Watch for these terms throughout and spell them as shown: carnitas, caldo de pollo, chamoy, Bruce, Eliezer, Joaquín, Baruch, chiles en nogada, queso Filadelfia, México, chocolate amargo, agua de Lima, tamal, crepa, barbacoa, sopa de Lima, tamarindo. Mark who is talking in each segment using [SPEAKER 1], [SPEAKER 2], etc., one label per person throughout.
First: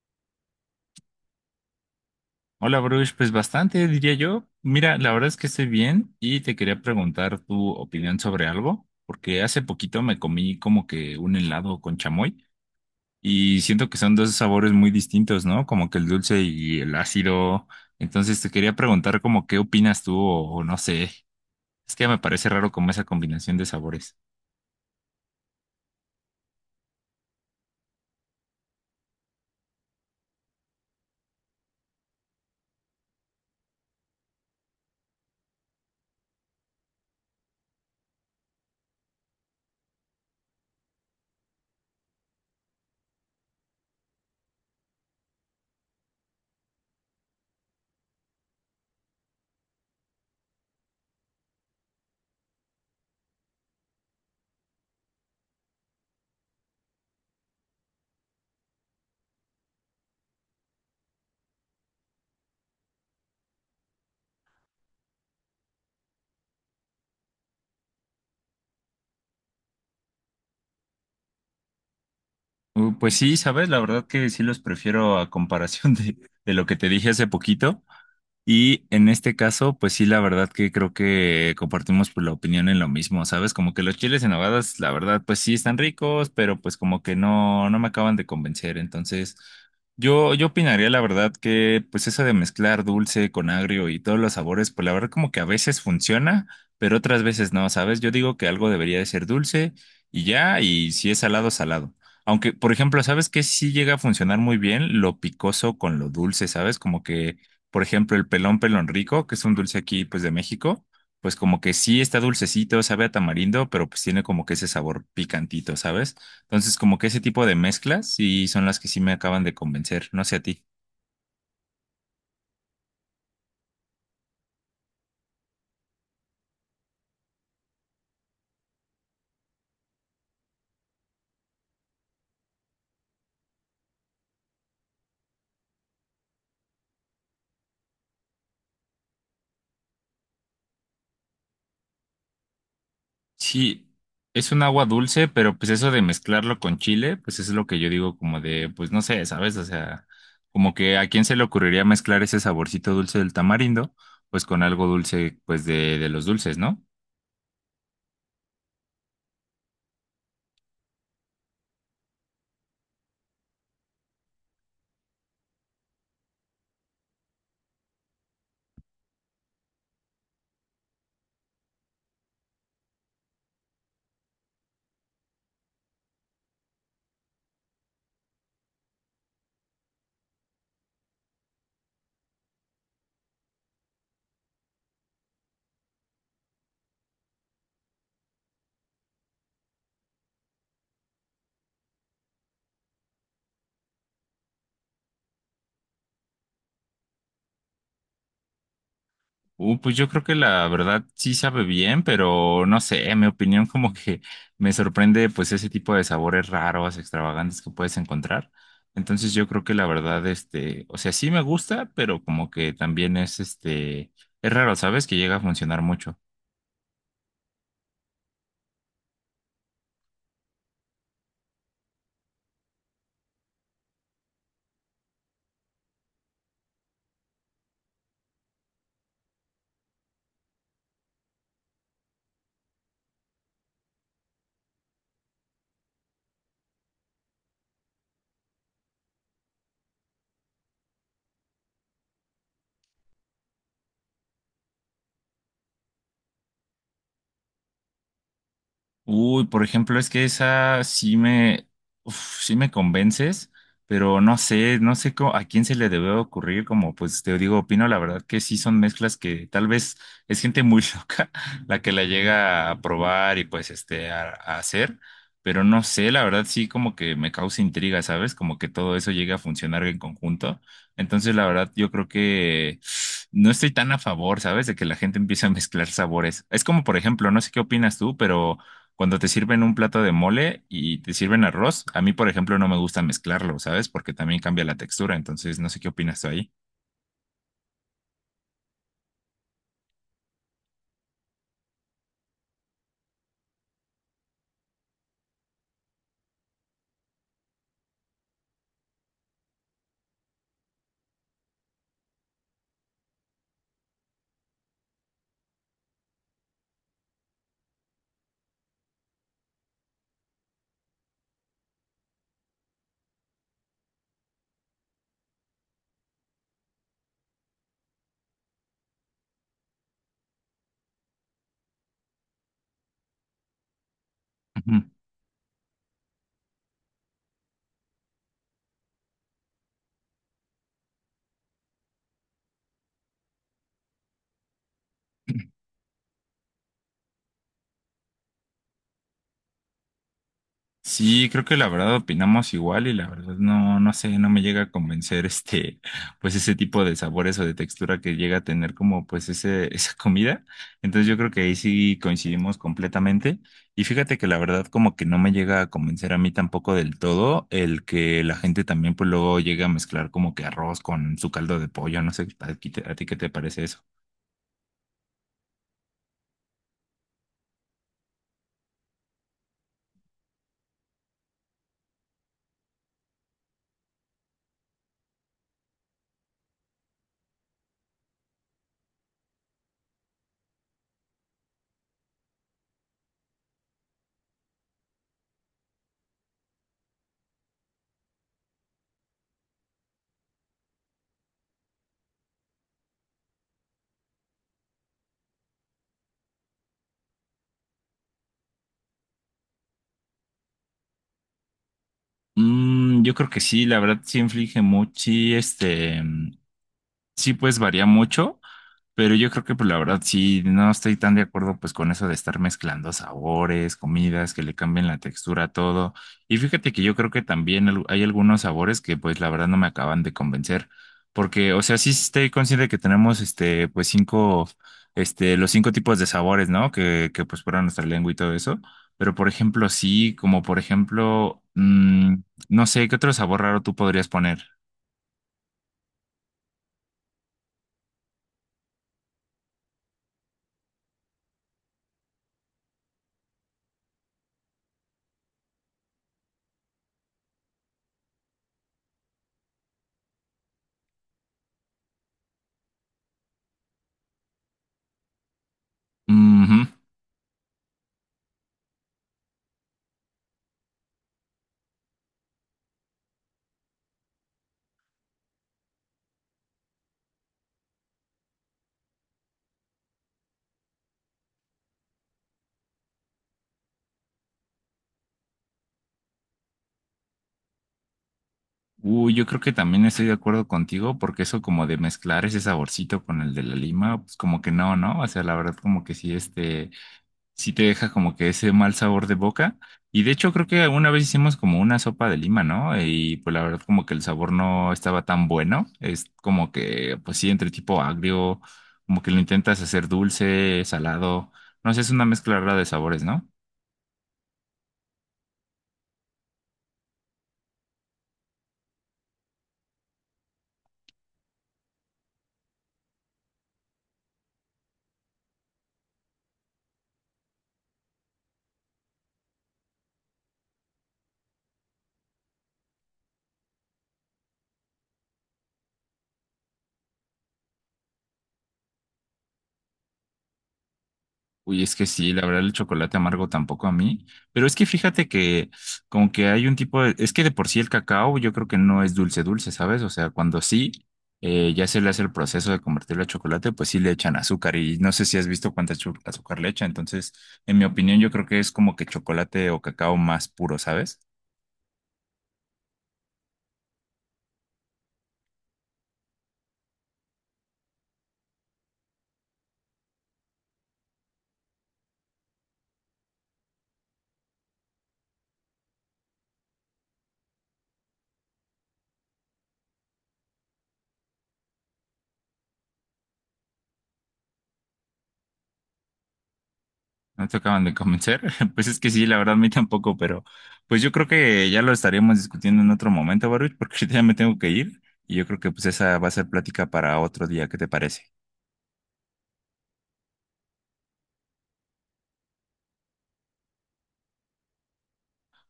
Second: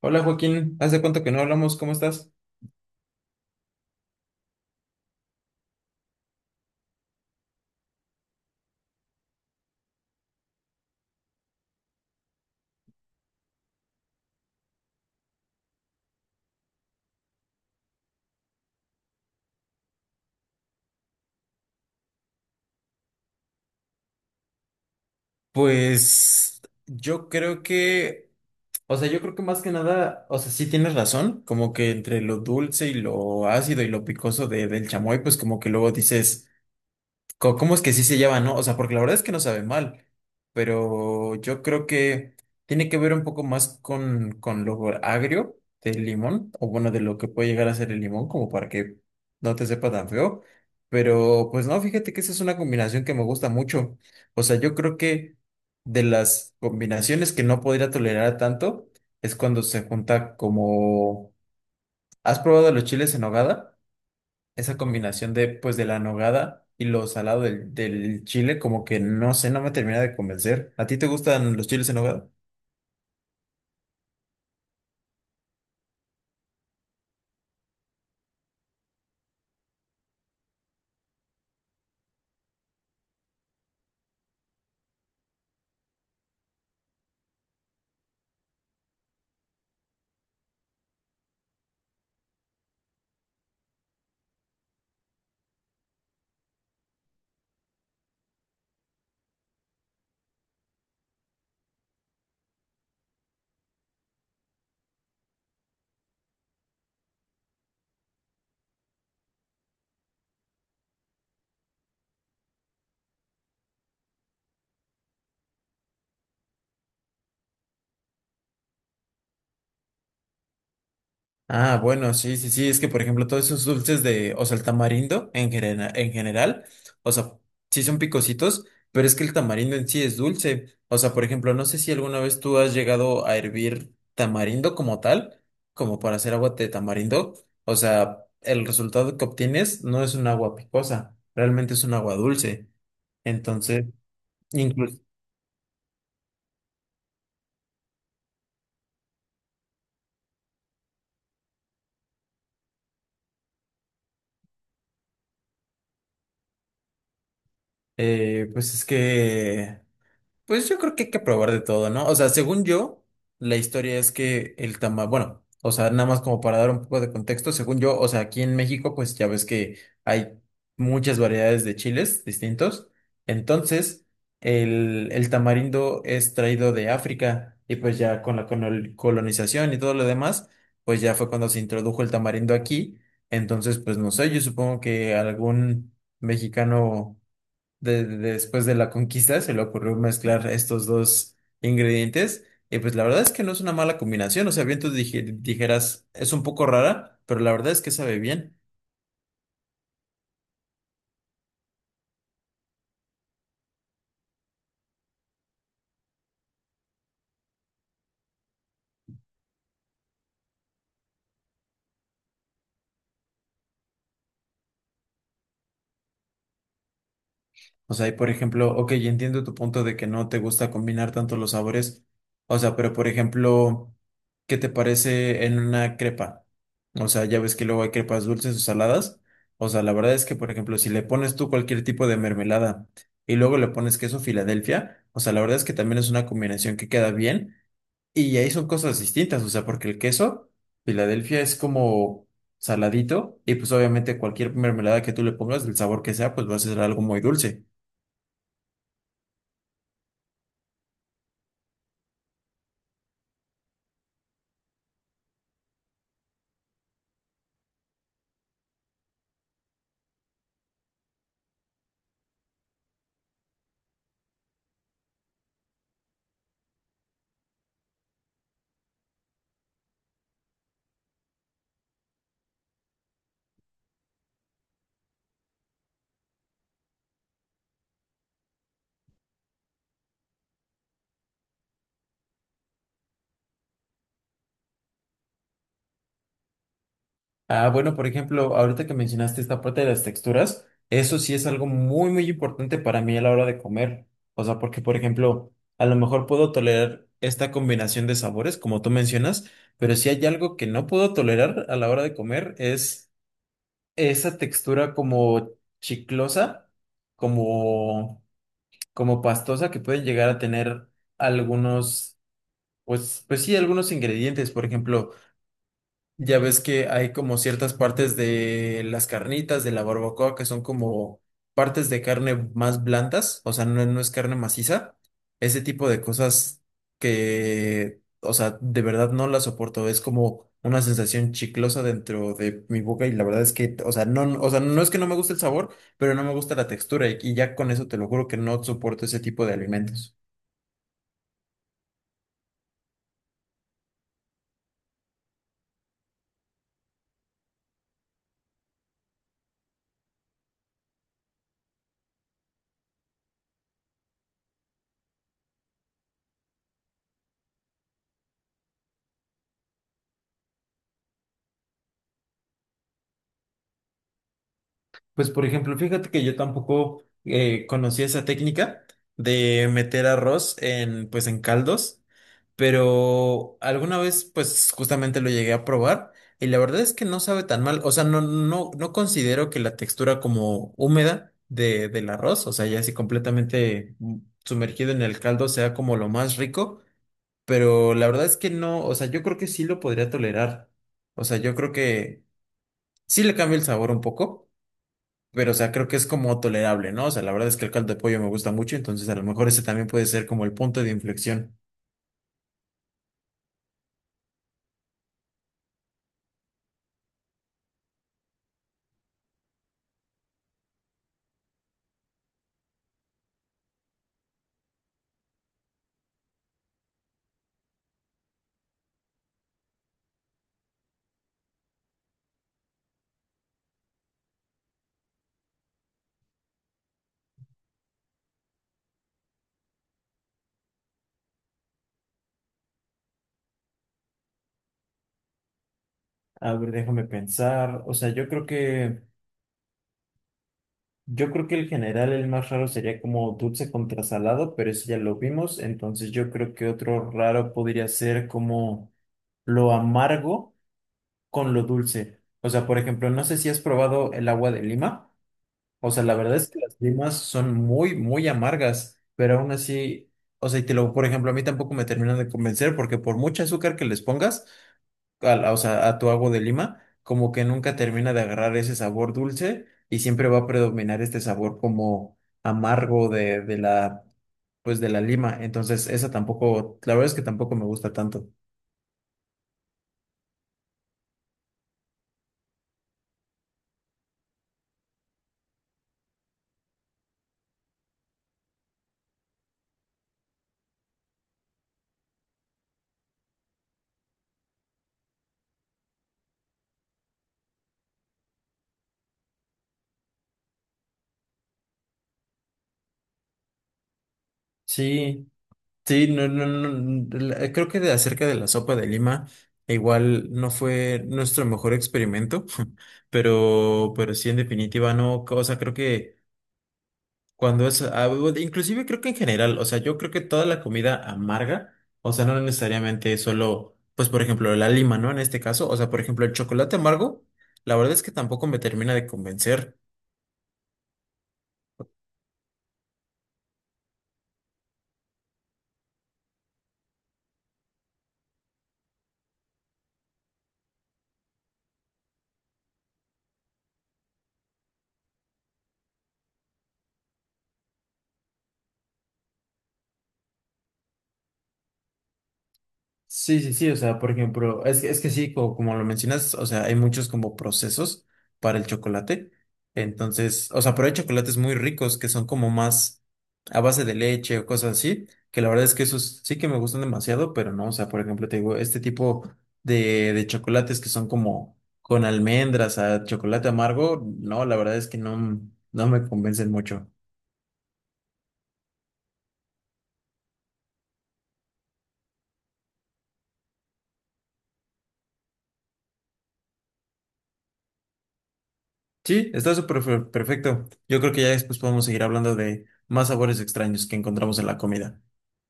[SPEAKER 1] Hola Joaquín, ¿hace cuánto que no hablamos? ¿Cómo estás?
[SPEAKER 2] Hola, Bruce, pues bastante, diría yo. Mira, la verdad es que estoy bien y te quería preguntar tu opinión sobre algo, porque hace poquito me comí como que un helado con chamoy y siento que son dos sabores muy distintos, ¿no? Como que el dulce y el ácido. Entonces te quería preguntar como qué opinas tú o no sé. Es que me parece raro como esa combinación de sabores.
[SPEAKER 1] Pues yo creo que, o sea, yo creo que más que nada, o sea, sí tienes razón, como que entre lo dulce y lo ácido y lo picoso del chamoy, pues como que luego dices... ¿Cómo es que sí se llevan, no? O sea, porque la verdad es que no sabe mal, pero yo creo que tiene que ver un poco más con lo agrio del limón, o bueno, de lo que puede llegar a ser el limón, como para que no te sepa tan feo. Pero pues no, fíjate que esa es una combinación que me gusta mucho. O sea, yo creo que de las combinaciones que no podría tolerar tanto es cuando se junta como... ¿Has probado los chiles en nogada? Esa combinación de, pues, de la nogada y lo salado del chile, como que no sé, no me termina de convencer. ¿A ti te gustan los chiles en nogada?
[SPEAKER 2] Pues sí, sabes, la verdad que sí los prefiero a comparación de lo que te dije hace poquito. Y en este caso, pues sí, la verdad que creo que compartimos pues, la opinión en lo mismo, ¿sabes? Como que los chiles en nogadas, la verdad, pues sí están ricos, pero pues como que no me acaban de convencer. Entonces, yo opinaría la verdad que pues eso de mezclar dulce con agrio y todos los sabores, pues la verdad como que a veces funciona, pero otras veces no, ¿sabes? Yo digo que algo debería de ser dulce y ya, y si es salado, salado. Aunque, por ejemplo, ¿sabes qué? Sí llega a funcionar muy bien lo picoso con lo dulce, ¿sabes? Como que por ejemplo, el pelón pelón rico, que es un dulce aquí, pues de México, pues como que sí está dulcecito, sabe a tamarindo, pero pues tiene como que ese sabor picantito, ¿sabes? Entonces, como que ese tipo de mezclas sí son las que sí me acaban de convencer, no sé a ti.
[SPEAKER 1] Ah, bueno, sí, sí, sí, es que por ejemplo todos esos dulces de, o sea, el tamarindo en general, o sea, sí son picositos, pero es que el tamarindo en sí es dulce. O sea, por ejemplo, no sé si alguna vez tú has llegado a hervir tamarindo como tal, como para hacer agua de tamarindo. O sea, el resultado que obtienes no es un agua picosa, realmente es un agua dulce. Entonces,
[SPEAKER 2] Sí, es un agua
[SPEAKER 1] incluso,
[SPEAKER 2] dulce, pero pues eso de mezclarlo con chile, pues es lo que yo digo como de, pues no sé, ¿sabes? O sea, como que a quién se le ocurriría mezclar ese saborcito dulce del tamarindo, pues con algo dulce, pues de los dulces, ¿no?
[SPEAKER 1] eh, pues es que pues yo creo que hay que probar de todo, ¿no? O sea, según yo, la historia es que el tamal, bueno, o sea, nada más como para dar un poco de contexto, según yo, o sea, aquí en México, pues ya ves que hay muchas variedades de chiles distintos. Entonces, el tamarindo es traído de África y pues ya con la colonización y todo lo demás, pues ya fue cuando se introdujo el tamarindo aquí. Entonces, pues no sé, yo supongo que algún mexicano después de la conquista, se le ocurrió mezclar estos dos ingredientes. Y pues la verdad es que no es una mala combinación. O sea, bien tú dijeras, es un poco rara, pero la verdad es que sabe bien.
[SPEAKER 2] Pues yo creo que la verdad sí sabe bien, pero no sé, en mi opinión como que me sorprende pues ese tipo de sabores raros, extravagantes que puedes encontrar. Entonces yo creo que la verdad, este, o sea, sí me gusta, pero como que también es este, es raro, ¿sabes? Que llega a funcionar mucho.
[SPEAKER 1] O sea, y por ejemplo, ok, entiendo tu punto de que no te gusta combinar tanto los sabores. O sea, pero por ejemplo, ¿qué te parece en una crepa? O sea, ya ves que luego hay crepas dulces o saladas. O sea, la verdad es que, por ejemplo, si le pones tú cualquier tipo de mermelada y luego le pones queso Filadelfia, o sea, la verdad es que también es una combinación que queda bien. Y ahí son cosas distintas, o sea, porque el queso Filadelfia es como saladito y pues obviamente cualquier mermelada que tú le pongas, del sabor que sea, pues va a ser algo muy dulce.
[SPEAKER 2] Uy, por ejemplo, es que esa sí me, uf, sí me convences, pero no sé, no sé cómo- a quién se le debe ocurrir, como pues te digo, opino la verdad que sí son mezclas que tal vez es gente muy loca la que la llega a probar y pues este a hacer, pero no sé, la verdad sí como que me causa intriga, ¿sabes? Como que todo eso llega a funcionar en conjunto. Entonces, la verdad, yo creo que no estoy tan a favor, ¿sabes? De que la gente empiece a mezclar sabores. Es como, por ejemplo, no sé qué opinas tú, pero cuando te sirven un plato de mole y te sirven arroz, a mí, por ejemplo, no me gusta mezclarlo, ¿sabes? Porque también cambia la textura, entonces no sé qué opinas tú ahí.
[SPEAKER 1] Ah, bueno, por ejemplo, ahorita que mencionaste esta parte de las texturas, eso sí es algo muy, muy importante para mí a la hora de comer. O sea, porque, por ejemplo, a lo mejor puedo tolerar esta combinación de sabores, como tú mencionas, pero si hay algo que no puedo tolerar a la hora de comer es esa textura como chiclosa, como, como pastosa que pueden llegar a tener algunos, pues, pues sí, algunos ingredientes, por ejemplo. Ya ves que hay como ciertas partes de las carnitas, de la barbacoa, que son como partes de carne más blandas, o sea, no, no es carne
[SPEAKER 2] Ujú.
[SPEAKER 1] maciza. Ese tipo de cosas que, o sea, de verdad no las soporto. Es como una sensación chiclosa dentro de mi boca y la verdad es que, o sea, no, o sea, no es que no me guste el sabor, pero no me gusta la textura y ya con eso te lo juro que no soporto ese tipo de alimentos.
[SPEAKER 2] Sí, creo que la verdad opinamos igual y la verdad no, no sé, no me llega a convencer este, pues ese tipo de sabores o de textura que llega a tener como pues ese, esa comida. Entonces yo creo que ahí sí coincidimos completamente. Y fíjate que la verdad como que no me llega a convencer a mí tampoco del todo el que la gente también pues luego llega a mezclar como que arroz con su caldo de pollo. No sé, a ti qué te parece eso?
[SPEAKER 1] Pues por ejemplo, fíjate que yo tampoco conocía esa técnica de meter arroz en pues en caldos, pero alguna vez pues justamente lo llegué a probar y la verdad es que no sabe tan mal, o sea, no considero que la textura como húmeda de del arroz, o sea, ya así completamente sumergido en el caldo sea como lo más rico, pero la verdad es que no, o sea, yo creo que sí lo podría tolerar. O sea, yo creo que sí le cambia el sabor un poco. Pero, o sea, creo que es como tolerable, ¿no? O sea, la verdad es que el caldo de pollo me gusta mucho, entonces a lo mejor ese también puede ser como el punto de inflexión.
[SPEAKER 2] Yo creo que sí, la verdad sí inflige mucho, sí, este, sí pues varía mucho. Pero yo creo que, pues la verdad, sí, no estoy tan de acuerdo pues con eso de estar mezclando sabores, comidas, que le cambien la textura a todo. Y fíjate que yo creo que también al- hay algunos sabores que pues la verdad no me acaban de convencer. Porque, o sea, sí estoy consciente que tenemos este, pues cinco, este, los cinco tipos de sabores, ¿no? Que pues fuera nuestra lengua y todo eso. Pero, por ejemplo, sí, como por ejemplo, no sé, ¿qué otro sabor raro tú podrías poner?
[SPEAKER 1] A ver, déjame pensar. O sea, yo creo que el general, el más raro sería como dulce contra salado, pero eso ya lo vimos. Entonces yo creo que otro raro podría ser como lo amargo con lo dulce. O sea, por ejemplo, no sé si has probado el agua de lima. O sea, la verdad es que las limas son muy, muy amargas, pero aún así, o sea, y te lo, por ejemplo, a mí tampoco me terminan de convencer porque por mucho azúcar que les pongas, o sea, a tu agua de lima, como que nunca termina de agarrar ese sabor dulce y siempre va a predominar este sabor como amargo de la, pues de la lima. Entonces, esa tampoco, la verdad es que tampoco me gusta tanto.
[SPEAKER 2] Uy, yo creo que también estoy de acuerdo contigo porque eso como de mezclar ese saborcito con el de la lima, pues como que no, ¿no? O sea, la verdad como que sí, este, sí te deja como que ese mal sabor de boca. Y de hecho creo que alguna vez hicimos como una sopa de lima, ¿no? Y pues la verdad como que el sabor no estaba tan bueno. Es como que, pues sí, entre tipo agrio, como que lo intentas hacer dulce, salado. No sé, es una mezcla rara de sabores, ¿no?
[SPEAKER 1] Sí. Sí, no, no, no, no, la- creo que de acerca de la sopa de lima, igual no fue nuestro mejor experimento, pero sí, en definitiva, no, o sea, creo que cuando es, ah, bueno, inclusive creo que en general, o sea, yo creo que toda la comida amarga, o sea, no necesariamente solo, pues, por ejemplo, la lima, ¿no? En este caso, o sea, por ejemplo, el chocolate amargo, la verdad es que tampoco me termina de convencer.
[SPEAKER 2] Uy, es que sí, la verdad el chocolate amargo tampoco a mí, pero es que fíjate que como que hay un tipo de, es que de por sí el cacao yo creo que no es dulce dulce, ¿sabes? O sea, cuando sí, ya se le hace el proceso de convertirlo a chocolate, pues sí le echan azúcar y no sé si has visto cuánta chu- azúcar le echan, entonces en mi opinión yo creo que es como que chocolate o cacao más puro, ¿sabes?
[SPEAKER 1] Sí, sí, sí, o sea, por ejemplo, es que sí, como, lo mencionas, o sea, hay muchos como procesos para el chocolate. Entonces, o sea, pero hay chocolates muy ricos que son como más a base de leche o cosas así, que la verdad es que esos sí que me gustan demasiado, pero no, o sea, por ejemplo, te digo, este tipo de chocolates que son como con almendras, a chocolate amargo, no, la verdad es que no, no me convencen mucho.
[SPEAKER 2] No te acaban de convencer. Pues es que sí, la verdad, a mí tampoco, pero pues yo creo que ya lo estaríamos discutiendo en otro momento, Baruch, porque ahorita ya me tengo que ir y yo creo que pues esa va a ser plática para otro día, ¿qué te parece?
[SPEAKER 1] Sí, está súper perfecto. Yo creo que ya después podemos seguir hablando de más sabores extraños que encontramos en la comida.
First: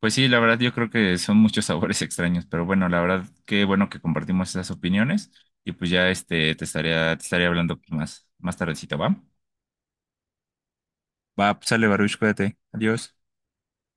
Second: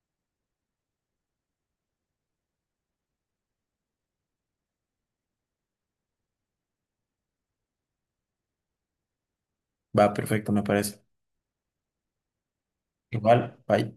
[SPEAKER 2] Pues sí, la verdad, yo creo que son muchos sabores extraños, pero bueno, la verdad, qué bueno que compartimos esas opiniones y pues ya este te estaría hablando más, más tardecito, ¿va?
[SPEAKER 1] Va, perfecto, me parece.
[SPEAKER 2] Va, pues sale, Baruch, cuídate. Adiós.
[SPEAKER 1] Igual, bye.